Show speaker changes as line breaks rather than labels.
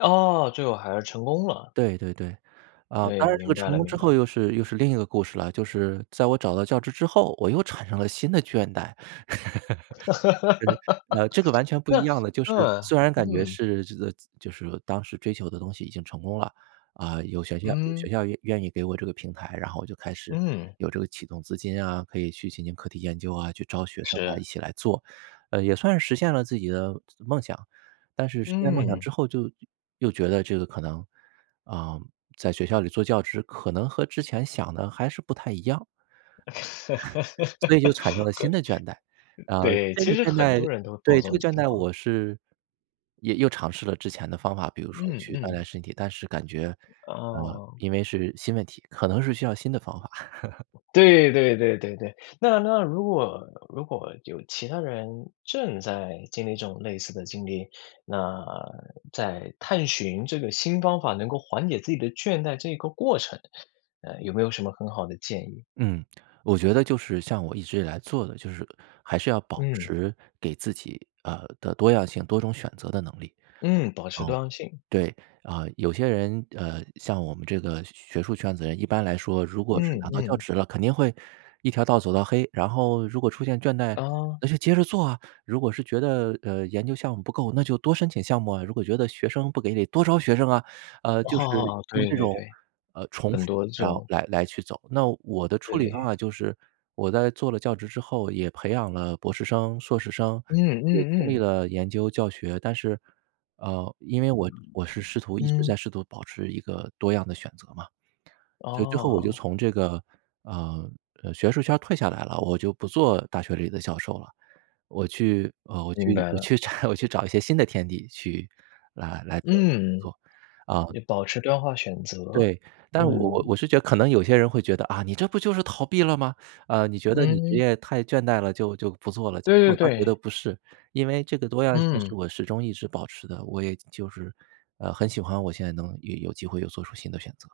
哦，最后还是成功了。
对对对。啊，
对，
当然这个
明白
成
了，
功之
明
后
白。
又是又是另一个故事了，就是在我找到教职之后，我又产生了新的倦怠。呃，呃，这个完全不一样的，就是
啊，啊，
虽然感觉
嗯。
是这个就是当时追求的东西已经成功了，啊，有学校有
嗯。
学校愿愿意给我这个平台，然后我就开始
嗯。
有这个启动资金啊，可以去进行课题研究啊，去招学生啊，一
是。
起来做，呃，也算实现了自己的梦想，但是实现梦想
嗯。
之后就又觉得这个可能，啊，在学校里做教职可能和之前想的还是不太一样。
很嗯，
所以就产生了新的倦怠，啊，
对，
这
其
个
实
倦
很
怠
多人都会碰到
对，
这
这个
种
倦
情
怠我
况。
是也又尝试了之前的方法，比如说
嗯，
去锻炼
嗯。
身体，但是感觉，啊，
哦。
因为是新问题，可能是需要新的方法。
对，对对对对。那那如果，如果有其他人正在经历这种类似的经历，那，在探寻这个新方法能够缓解自己的倦怠这个过程，呃，有没有什么很好的建议？
嗯，我觉得就是像我一直以来做的，就是还是要保
嗯。
持给自己，呃，的多样性，多种选择的能力。
嗯，保持多
哦，
样性。
对，啊，有些人呃，像我们这个学学术圈子人，一般来说如果是
嗯，
拿到教
嗯。
职了，肯定会一条道儿走到黑，然后如果出现倦怠
哦。
那就接着做啊，如果是觉得，呃，研究项目不够，那就多申请项目啊，如果觉得学生不给你多招学生啊，呃，就是
哦，
用
对，
这
对，
种，
对。
呃，重
很
复
多这
然后
种。
来来去走。那我的处理方
对。
法就是，我在做了教职之后也培养了博士生、硕士生，
嗯，
也
嗯，
经历
嗯。
了研究教学。但是，呃，因为我我是试图一直在
嗯。
试图保持一个多样的选择嘛。所以最后我就
哦。
从这个，呃，呃，学术圈儿退下来了，我就不做大学里的教授了，我去呃，我
明
去
白
我
了。
去拆我去找一些新的天地去来来工
嗯，
作，啊。
也保持多样化选择，
对，但我
嗯。
我是觉得可能有些人会觉得，啊，你这不就是逃避了吗？啊，你觉得你职
嗯。
业太倦怠了，就就不做了。
对
我
对
倒觉得
对。
不是，因为这个多样性是
嗯。
我始终一直保持的，我也就是呃，很喜欢我现在能有有机会又做出新的选择。